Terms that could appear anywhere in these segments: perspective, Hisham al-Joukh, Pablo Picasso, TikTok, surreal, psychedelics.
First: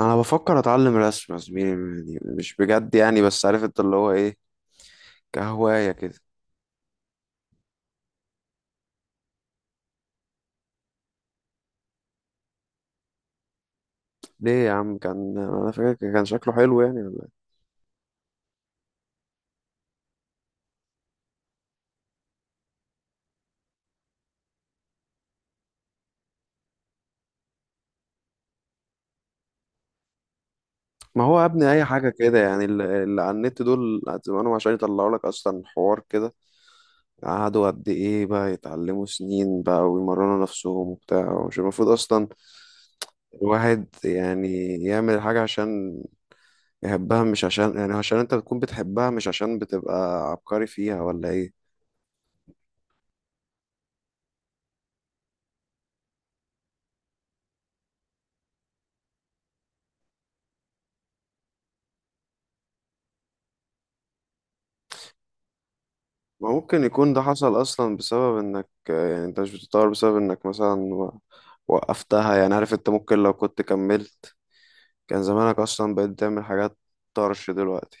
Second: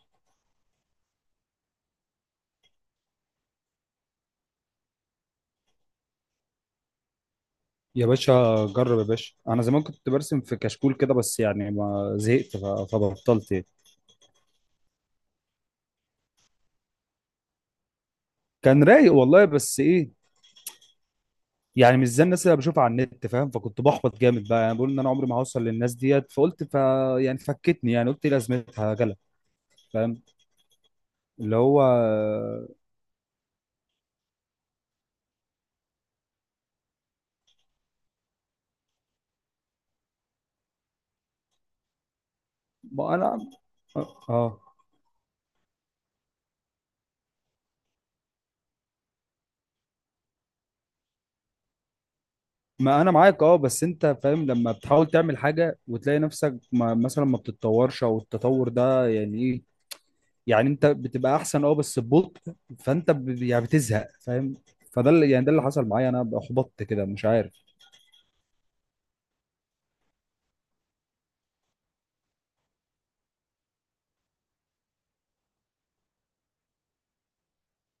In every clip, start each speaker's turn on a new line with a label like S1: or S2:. S1: انا بفكر اتعلم رسم يا زميلي، يعني مش بجد يعني، بس عارف انت اللي هو ايه، كهواية كده.
S2: يا باشا، جرب يا باشا، انا زمان كنت برسم في كشكول كده، بس يعني ما زهقت فبطلت يعني.
S1: ليه يا عم؟ كان انا فاكر كان شكله حلو يعني، ولا إيه؟
S2: كان رايق والله، بس ايه، يعني مش زي الناس اللي بشوفها على النت، فاهم؟ فكنت بحبط جامد بقى، يعني بقول ان انا عمري ما هوصل للناس ديت، فقلت يعني فكتني، يعني قلت إيه لازمتها جلا، فاهم؟
S1: ما هو يا
S2: اللي
S1: ابني
S2: هو
S1: اي حاجة كده يعني، اللي على النت دول زمانهم عشان يطلعوا لك اصلا حوار كده. قعدوا قد ايه بقى يتعلموا سنين بقى، ويمرنوا نفسهم وبتاع. مش المفروض اصلا
S2: ما انا
S1: الواحد
S2: اه
S1: يعني يعمل حاجة عشان يحبها، مش عشان يعني عشان انت بتكون بتحبها، مش عشان بتبقى عبقري فيها ولا ايه.
S2: ما انا معاك، اه بس انت فاهم لما بتحاول تعمل حاجه وتلاقي نفسك ما مثلا ما بتتطورش او التطور ده يعني ايه. يعني انت بتبقى احسن اه بس ببطء، فانت يعني بتزهق، فاهم؟ فده اللي يعني ده اللي حصل معايا، انا
S1: ما
S2: احبطت
S1: ممكن
S2: كده
S1: يكون ده
S2: مش
S1: حصل
S2: عارف.
S1: اصلا بسبب انك، يعني انت مش بتتطور بسبب انك مثلا وقفتها، يعني عارف انت؟ ممكن لو كنت كملت كان زمانك اصلا بقيت تعمل حاجات طرش دلوقتي.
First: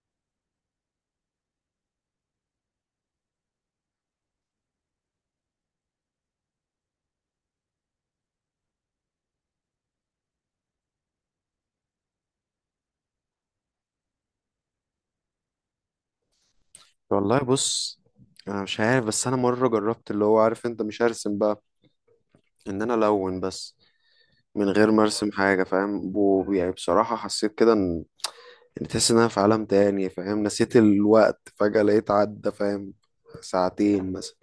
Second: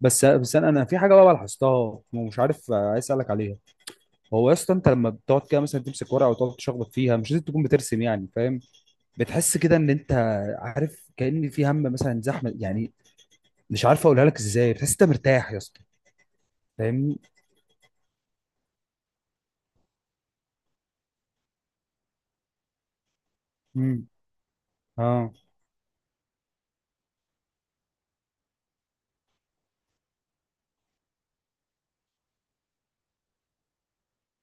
S2: بس انا في حاجه بقى لاحظتها ومش عارف، عايز اسالك عليها. هو يا اسطى، انت لما بتقعد كده مثلا تمسك ورقه وتقعد تشخبط فيها مش لازم تكون بترسم، يعني فاهم؟ بتحس كده ان انت عارف كأن في هم مثلا زحمه، يعني مش عارف اقولها لك ازاي، بتحس انت مرتاح يا اسطى، فاهمني؟
S1: والله بص، انا مش عارف، بس انا مره جربت، اللي هو عارف انت، مش هرسم بقى، ان انا الون بس
S2: امم،
S1: من غير ما ارسم
S2: اه،
S1: حاجه، فاهم؟ يعني بصراحه حسيت كده ان، يعني تحس ان انا في عالم تاني، فاهم؟ نسيت الوقت فجاه لقيت عدى، فاهم، ساعتين مثلا.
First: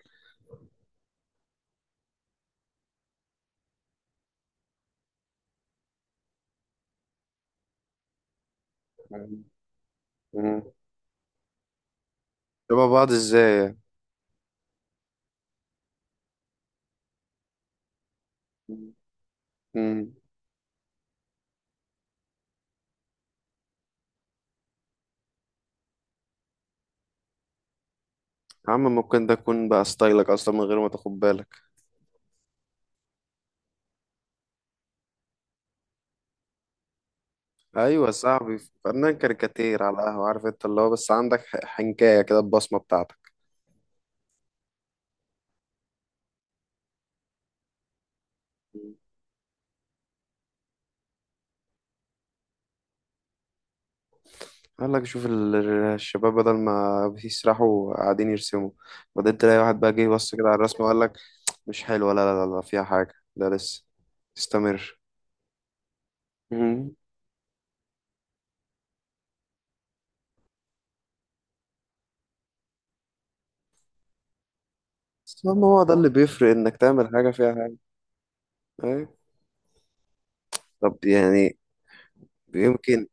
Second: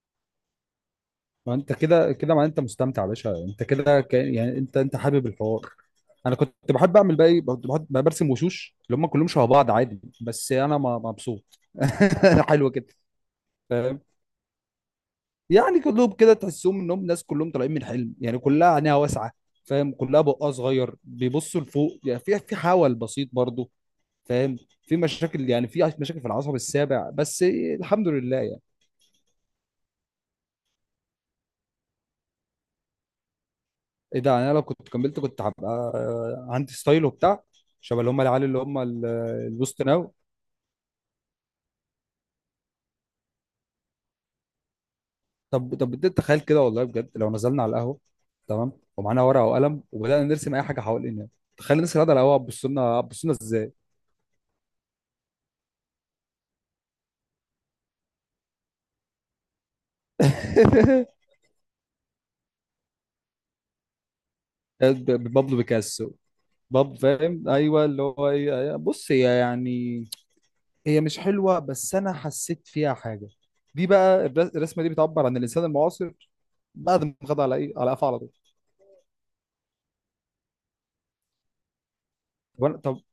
S2: ما انت كده كده ما انت مستمتع يا باشا، انت كده يعني انت انت حابب الحوار. انا كنت بحب اعمل بقى ايه، كنت بحب برسم وشوش اللي هم كلهم شبه بعض عادي، بس
S1: مم.
S2: انا مبسوط حلو كده.
S1: شبه بعض ازاي؟
S2: فاهم؟ يعني كلهم كده تحسهم انهم ناس كلهم طالعين من حلم، يعني كلها
S1: يعني.
S2: عينيها واسعه، فاهم؟
S1: مم.
S2: كلها بقها صغير، بيبصوا لفوق، يعني في حول بسيط برضو، فاهم؟ في مشاكل، يعني في مشاكل في العصب السابع، بس الحمد لله يعني.
S1: يا عم، ممكن ده يكون بقى ستايلك اصلا من غير ما تاخد بالك.
S2: ايه ده، انا لو كنت كملت كنت هبقى عندي ستايل وبتاع، شبه
S1: ايوه يا
S2: اللي هم العيال
S1: صاحبي.
S2: اللي هم
S1: فنان
S2: الوسط
S1: كاريكاتير على
S2: ناو.
S1: القهوه، عارف انت اللي هو، بس عندك حنكايه كده، البصمه بتاعتك.
S2: طب طب بديت تخيل كده، والله بجد، لو نزلنا على القهوه، تمام، ومعانا ورقه وقلم وبدانا نرسم اي حاجه حوالينا، تخيل الناس اللي قاعده على القهوه هتبص لنا، هتبص لنا ازاي؟
S1: قال لك، شوف الشباب بدل ما بيسرحوا قاعدين يرسموا. بعدين تلاقي واحد بقى جه بص كده على الرسمه وقال لك، مش حلوه، لا لا لا لا، فيها حاجه، ده لسه استمر.
S2: بابلو بيكاسو،
S1: مم.
S2: فاهم ايوه اللي هو ايه. أيوة. بص هي يعني هي مش حلوه، بس انا حسيت فيها حاجه. دي بقى الرسمه دي بتعبر عن
S1: بس المهم
S2: الانسان
S1: هو ده اللي
S2: المعاصر
S1: بيفرق، انك
S2: بعد
S1: تعمل
S2: ما
S1: حاجه
S2: خد
S1: فيها
S2: على ايه،
S1: حاجه.
S2: على قفا، على طول.
S1: أيوة. طب يعني،
S2: طب
S1: يمكن،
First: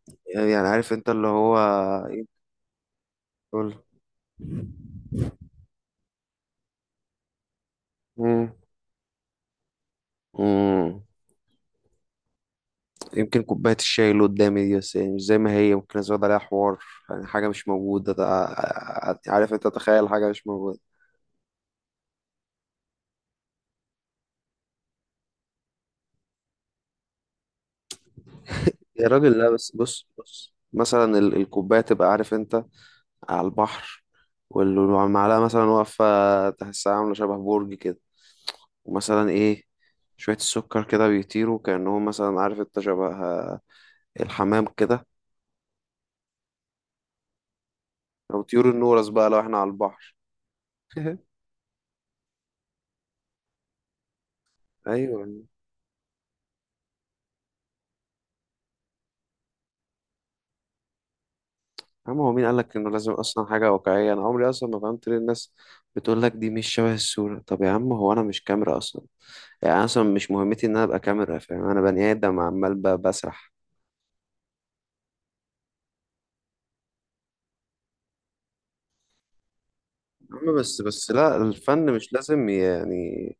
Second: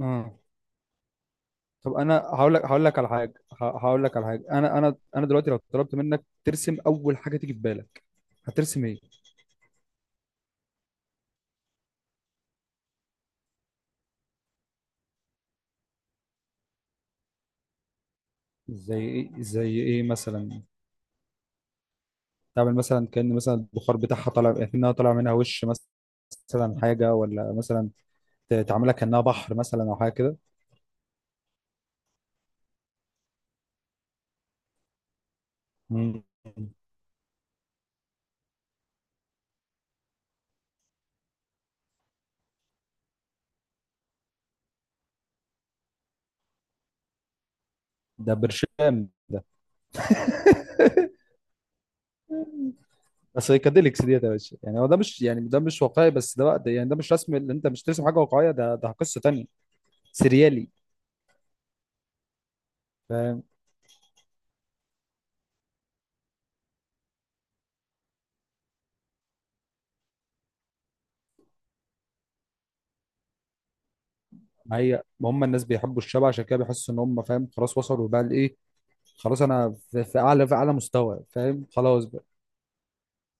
S2: آه.
S1: يعني عارف انت اللي هو،
S2: طب انا هقول لك على حاجه
S1: قول.
S2: هقول لك على حاجه، انا دلوقتي لو طلبت منك ترسم اول حاجه تيجي في بالك
S1: مم.
S2: هترسم ايه؟
S1: مم. يمكن كوباية الشاي اللي قدامي دي، بس يعني مش زي ما هي، ممكن أزود عليها حوار، يعني حاجة مش موجودة،
S2: زي ايه
S1: عارف أنت؟
S2: زي ايه
S1: تخيل حاجة مش
S2: مثلا؟
S1: موجودة.
S2: تعمل مثلا كأن مثلا البخار بتاعها طالع كأنها طالع منها وش مثلا، مثلا حاجه، ولا مثلا تعملها
S1: يا
S2: كأنها
S1: راجل لا،
S2: بحر
S1: بس
S2: مثلا او
S1: بص
S2: حاجه كده.
S1: بص، مثلا الكوباية تبقى، عارف أنت، على البحر، والمعلقة مثلا
S2: مم.
S1: واقفة، تحسها عاملة شبه برج كده، ومثلا إيه، شوية السكر كده بيطيروا كأنهم مثلا، عارف أنت، شبه الحمام كده،
S2: ده
S1: أو طيور
S2: برشام
S1: النورس بقى لو
S2: ده
S1: إحنا على البحر.
S2: سايكاديليكس ديت يا باشا، يعني هو ده مش،
S1: أيوه.
S2: يعني ده مش واقعي، بس ده بقى ده، يعني ده مش رسم اللي انت مش ترسم حاجه واقعيه، ده ده قصه تانيه. سريالي.
S1: عم، هو مين قالك انه لازم اصلا حاجة واقعية؟ انا عمري اصلا ما فهمت ليه الناس بتقول لك، دي مش شبه الصورة. طب يا عم، هو انا مش كاميرا اصلا، يعني أنا اصلا مش مهمتي ان انا ابقى كاميرا، فاهم؟ انا بني ادم عمال بسرح.
S2: ما هي ما هم الناس بيحبوا الشبه، عشان كده بيحسوا ان هم فاهم خلاص وصلوا بقى لايه. خلاص انا في، في
S1: يا
S2: اعلى في
S1: عم،
S2: اعلى
S1: بس
S2: مستوى،
S1: لا،
S2: فاهم؟
S1: الفن
S2: خلاص
S1: مش
S2: بقى.
S1: لازم يعني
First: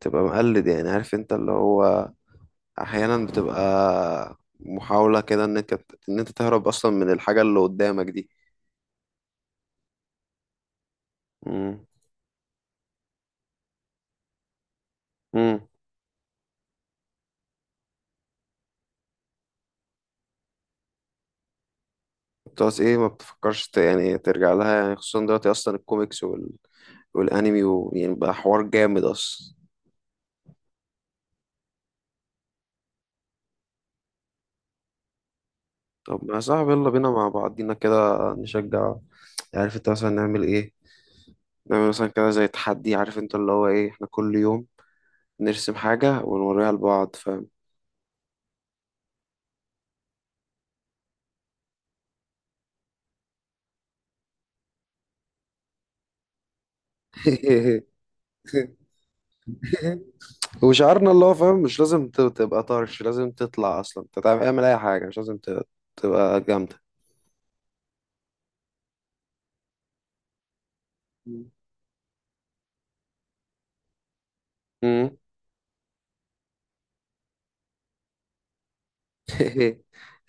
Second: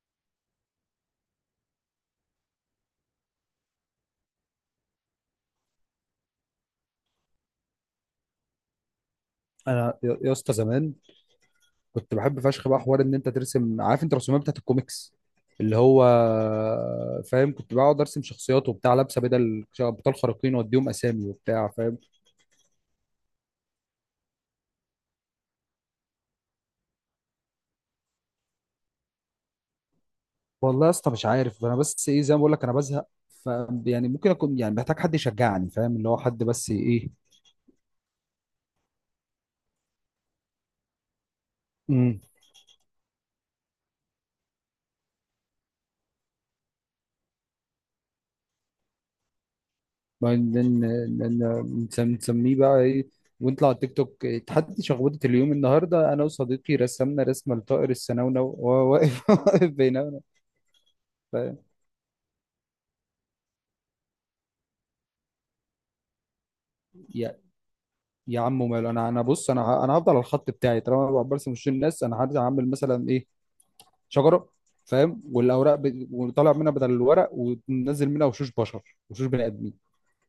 S1: تبقى مقلد، يعني عارف انت اللي هو، احيانا بتبقى محاولة كده ان انت تهرب اصلا من الحاجة اللي قدامك دي.
S2: انا يا اسطى زمان
S1: امم
S2: كنت بحب فشخ بقى حوار ان انت ترسم، عارف انت الرسومات بتاعت الكوميكس
S1: امم
S2: اللي هو فاهم؟ كنت بقعد ارسم شخصيات وبتاع لابسه بدل ابطال خارقين واديهم اسامي وبتاع، فاهم؟
S1: بتقعد ايه؟ ما بتفكرش يعني ترجع لها، يعني خصوصا دلوقتي اصلا الكوميكس والانمي، ويعني بقى حوار جامد اصلا.
S2: والله يا اسطى مش عارف، انا بس ايه، زي ما بقول لك انا بزهق. ف يعني ممكن اكون يعني محتاج حد يشجعني، فاهم؟ اللي هو
S1: طب ما يا
S2: حد، بس
S1: صاحبي، يلا بينا
S2: ايه.
S1: مع بعضينا كده نشجع. عارف انت، مثلا نعمل ايه، نعمل مثلا كده زي تحدي، عارف انت اللي هو ايه، احنا كل يوم نرسم حاجة ونوريها لبعض، فاهم؟
S2: بعدين نسميه بقى ايه؟ ونطلع على التيك توك، تحدي شخبطة اليوم. النهارده انا وصديقي رسمنا رسمه لطائر السنونو وهو واقف واقف بيننا.
S1: وشعارنا، اللي هو فاهم،
S2: ف...
S1: مش لازم تبقى طرش، لازم تطلع اصلا، انت اعمل اي حاجة، مش لازم تبقى جامدة.
S2: يا يا عم ماله، انا بص، انا هفضل على الخط بتاعي، طالما انا برسم وش الناس انا هرجع اعمل مثلا ايه، شجره، فاهم؟ والاوراق وطالع منها بدل الورق وننزل منها وشوش بشر، وشوش بني ادمين.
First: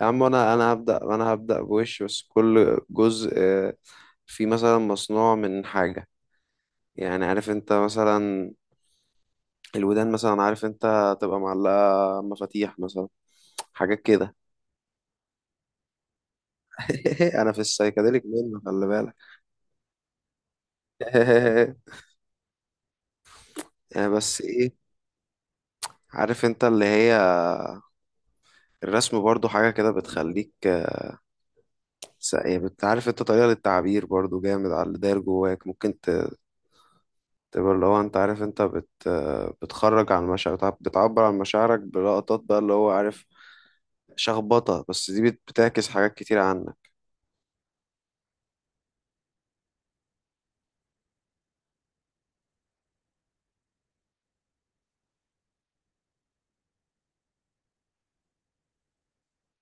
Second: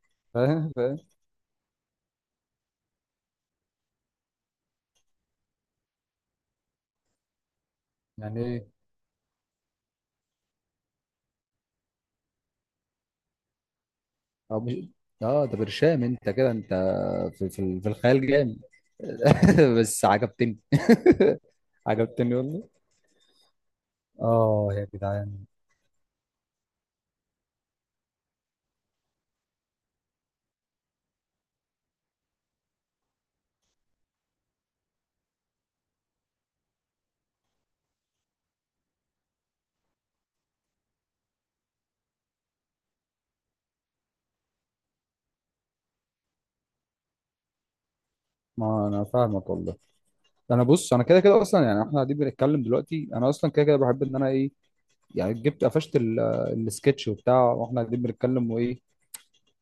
S1: يا عم، انا
S2: فاهم
S1: انا
S2: فاهم
S1: هبدأ انا هبدأ بوش، بس كل جزء فيه مثلا مصنوع من حاجة، يعني عارف انت،
S2: يعني
S1: مثلا
S2: ايه؟
S1: الودان مثلا، عارف انت، تبقى معلقة مفاتيح مثلا، حاجات كده.
S2: أو مش... اه ده برشام انت، كده انت في
S1: انا في
S2: في في
S1: السايكاديليك
S2: الخيال جامد
S1: منه، خلي بالك.
S2: بس عجبتني عجبتني والله.
S1: بس
S2: اه
S1: ايه،
S2: يا جدعان.
S1: عارف انت اللي هي، الرسم برضو حاجة كده بتخليك، عارف انت، طريقة للتعبير برضو جامد على اللي داير جواك، ممكن تبقى اللي هو، انت عارف انت بت بتخرج عن مشاعر بتعبر عن مشاعرك بلقطات بقى، اللي هو عارف، شخبطة بس دي بتعكس حاجات كتير عنك.
S2: ما انا فاهمك والله. انا بص، انا كده كده اصلا، يعني احنا قاعدين بنتكلم دلوقتي، انا اصلا كده كده بحب ان انا ايه، يعني جبت قفشت السكتش وبتاع واحنا قاعدين بنتكلم، وايه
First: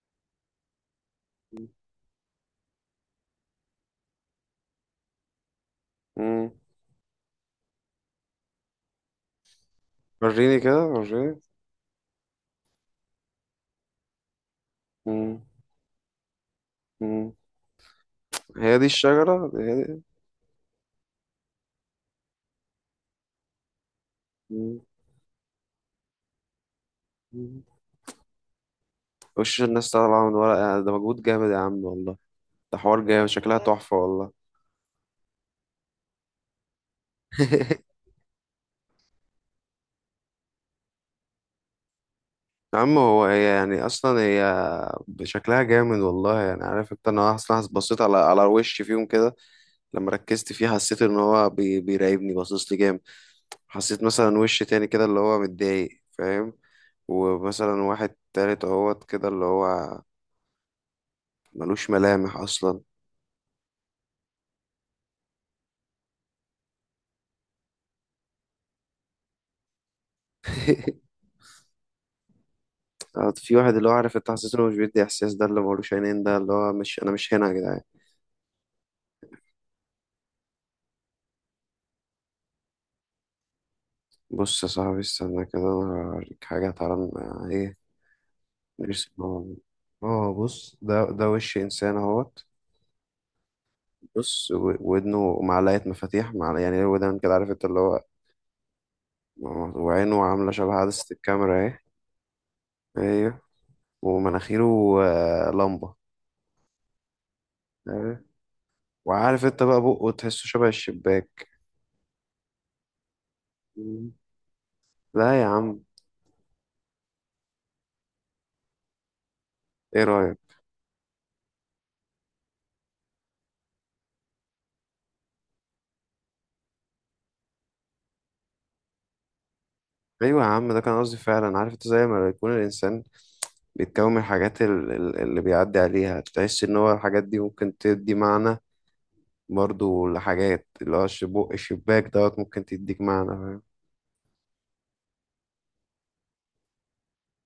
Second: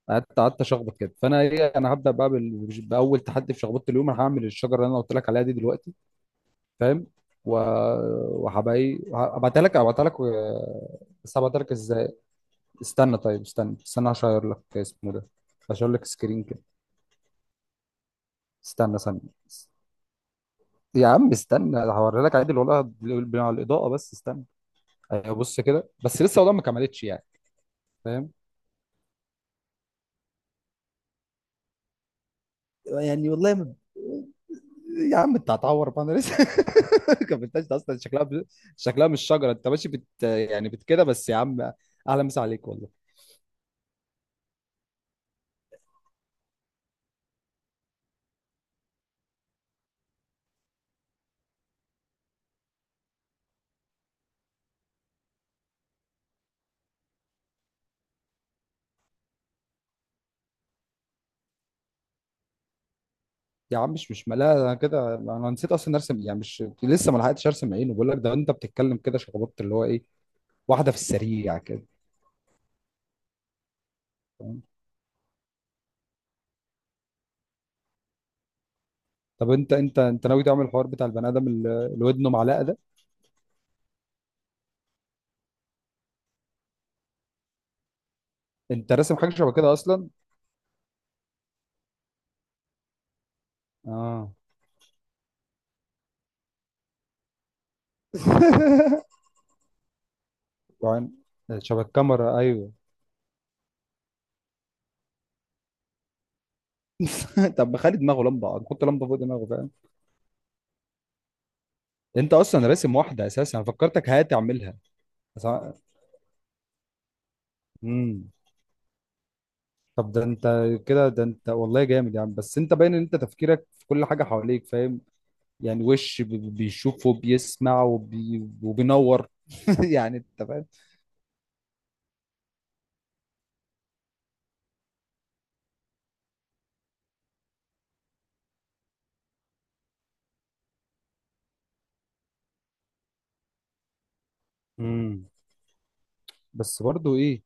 S2: قعدت اشخبط كده. فانا ايه، انا هبدا بقى باول تحدي في شخبطه اليوم. انا هعمل الشجره اللي انا قلت لك عليها دي دلوقتي،
S1: مم.
S2: فاهم؟ و- وهبقى ايه، هبعتها لك
S1: وريني كده،
S2: بس
S1: وريني.
S2: هبعتها لك ازاي؟ استنى طيب، استنى استنى عشان اغير لك اسمه ده،
S1: مم.
S2: عشان اغير لك سكرين كده.
S1: مم. هي دي
S2: استنى ثانية.
S1: الشجرة، هي دي.
S2: يا عم استنى هوري لك عادي والله على الإضاءة، بس استنى.
S1: مم.
S2: أيوة بص كده، بس لسه والله ما كملتش يعني،
S1: مم.
S2: فاهم؟
S1: وش الناس طالعة من ورق، يعني ده مجهود جامد يا عم والله. ده حوار جامد،
S2: يعني والله
S1: شكلها
S2: ما...
S1: تحفة والله.
S2: يا عم انت هتعور بقى، انا لسه ما كملتهاش، ده اصلا شكلها شكلها مش شجرة، انت ماشي يعني بت كده بس يا عم. اهلا مسا عليك
S1: يا عم،
S2: والله.
S1: هي يعني، أصلا هي شكلها جامد والله، يعني عارف انت، انا اصلا بصيت على وش فيهم كده، لما ركزت فيه حسيت ان هو بيراقبني، باصص لي جامد، حسيت مثلا وش تاني كده اللي هو متضايق، فاهم؟ ومثلا واحد تالت اهوت كده اللي هو ملوش ملامح اصلا.
S2: يا عم مش ملاها، انا كده انا نسيت اصلا ارسم، يعني مش لسه ما لحقتش ارسم عينه. بقول لك ده انت بتتكلم كده شخبطت اللي هو ايه، واحدة في السريع كده.
S1: في واحد، اللي هو عارف انت، حسيت
S2: تمام.
S1: انه مش بيدي احساس، ده اللي ملوش عينين، ده اللي هو، مش انا مش هنا يا جدعان.
S2: طب انت انت ناوي تعمل الحوار بتاع البني ادم اللي ودنه معلقه ده،
S1: بص يا صاحبي استنى كده، انا هوريك حاجه، تعالى ايه
S2: انت
S1: نرسم،
S2: راسم حاجه شبه كده اصلا؟
S1: اه بص، ده وش انسان اهوت،
S2: اه
S1: بص ودنه معلقه مفاتيح، مع يعني ودان كده، عارف انت اللي هو، وعينه عاملة شبه
S2: وعن
S1: عدسة الكاميرا اهي.
S2: شبه الكاميرا ايوه.
S1: ايوه. ومناخيره لمبة.
S2: طب ما خلي دماغه
S1: أيوة.
S2: لمبه، نحط لمبه فوق
S1: وعارف
S2: دماغه،
S1: انت
S2: فاهم؟
S1: بقى بقه تحسه شبه الشباك.
S2: انت اصلا راسم واحده اساسا، انا فكرتك
S1: مم.
S2: هتعملها.
S1: لا يا
S2: بس ع-
S1: عم.
S2: امم
S1: ايه
S2: طب ده
S1: رأيك؟
S2: انت كده، ده انت والله جامد، يعني بس انت باين ان انت تفكيرك في كل حاجه حواليك، فاهم؟ يعني وش بيشوف وبيسمع وبينور يعني
S1: ايوه يا
S2: انت فاهم.
S1: عم، ده كان قصدي فعلا، عارف انت، زي ما يكون الانسان بيتكون من الحاجات اللي بيعدي عليها، تحس ان هو الحاجات دي ممكن تدي معنى برضو لحاجات، اللي هو بق الشباك دوت ممكن تديك معنى.
S2: امم بس برضه ايه،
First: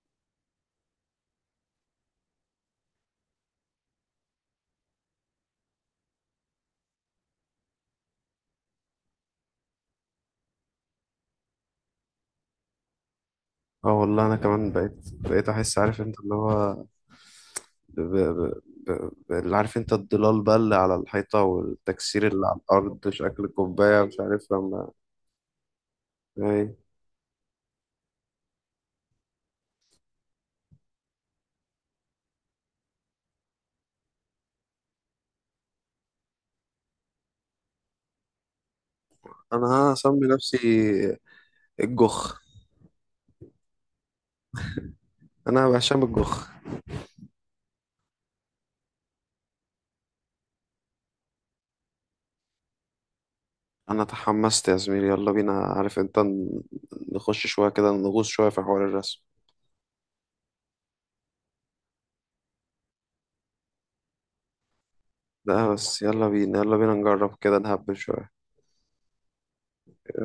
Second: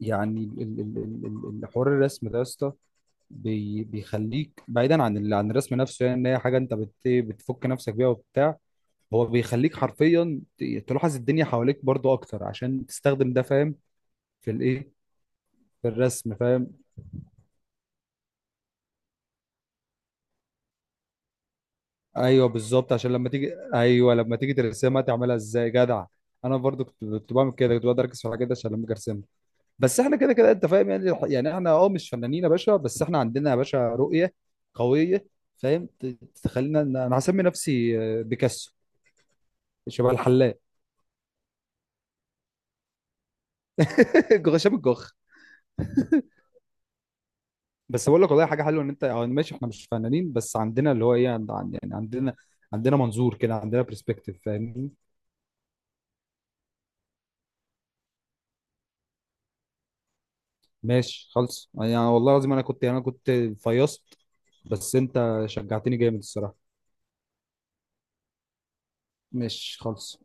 S2: يعني حوار الرسم ده يا اسطى بيخليك بعيدا عن عن الرسم نفسه، يعني ان هي حاجه انت بتفك نفسك بيها وبتاع. هو بيخليك حرفيا تلاحظ الدنيا حواليك برضو اكتر عشان تستخدم ده، فاهم؟
S1: اه والله انا
S2: في
S1: كمان
S2: الايه،
S1: بقيت احس،
S2: في
S1: عارف انت
S2: الرسم،
S1: اللي
S2: فاهم؟
S1: هو ب... ب... اللي، عارف انت، الضلال بقى اللي على الحيطة، والتكسير اللي
S2: ايوه
S1: على
S2: بالظبط،
S1: الارض،
S2: عشان لما
S1: شكل
S2: تيجي
S1: كوباية،
S2: ايوه،
S1: مش
S2: لما
S1: عارف
S2: تيجي
S1: لما
S2: ترسمها تعملها ازاي جدع. انا
S1: اي.
S2: برضو كنت بعمل كده، كنت بقدر اركز في الحاجات دي عشان لما اجي ارسمها. بس احنا كده كده انت فاهم، يعني احنا اه مش فنانين يا باشا، بس احنا عندنا يا باشا رؤية قوية، فاهم؟ تخلينا انا هسمي نفسي بيكاسو.
S1: انا
S2: شبه
S1: هسمي
S2: الحلاق
S1: نفسي الجخ،
S2: هشام الجوخ.
S1: انا هشام الجخ.
S2: بس بقول لك والله حاجة حلوة، ان انت اه ماشي احنا مش فنانين بس عندنا اللي هو ايه، يعني عندنا منظور كده، عندنا
S1: انا
S2: برسبكتيف،
S1: تحمست يا
S2: فاهمني؟
S1: زميلي، يلا بينا، عارف انت، نخش شوية كده، نغوص شوية في حوار الرسم
S2: ماشي خالص. يعني والله العظيم انا كنت فيصت، بس انت
S1: ده،
S2: شجعتني
S1: بس
S2: جامد
S1: يلا بينا،
S2: الصراحة.
S1: يلا بينا نجرب كده نهبل شوية.
S2: ماشي خالص.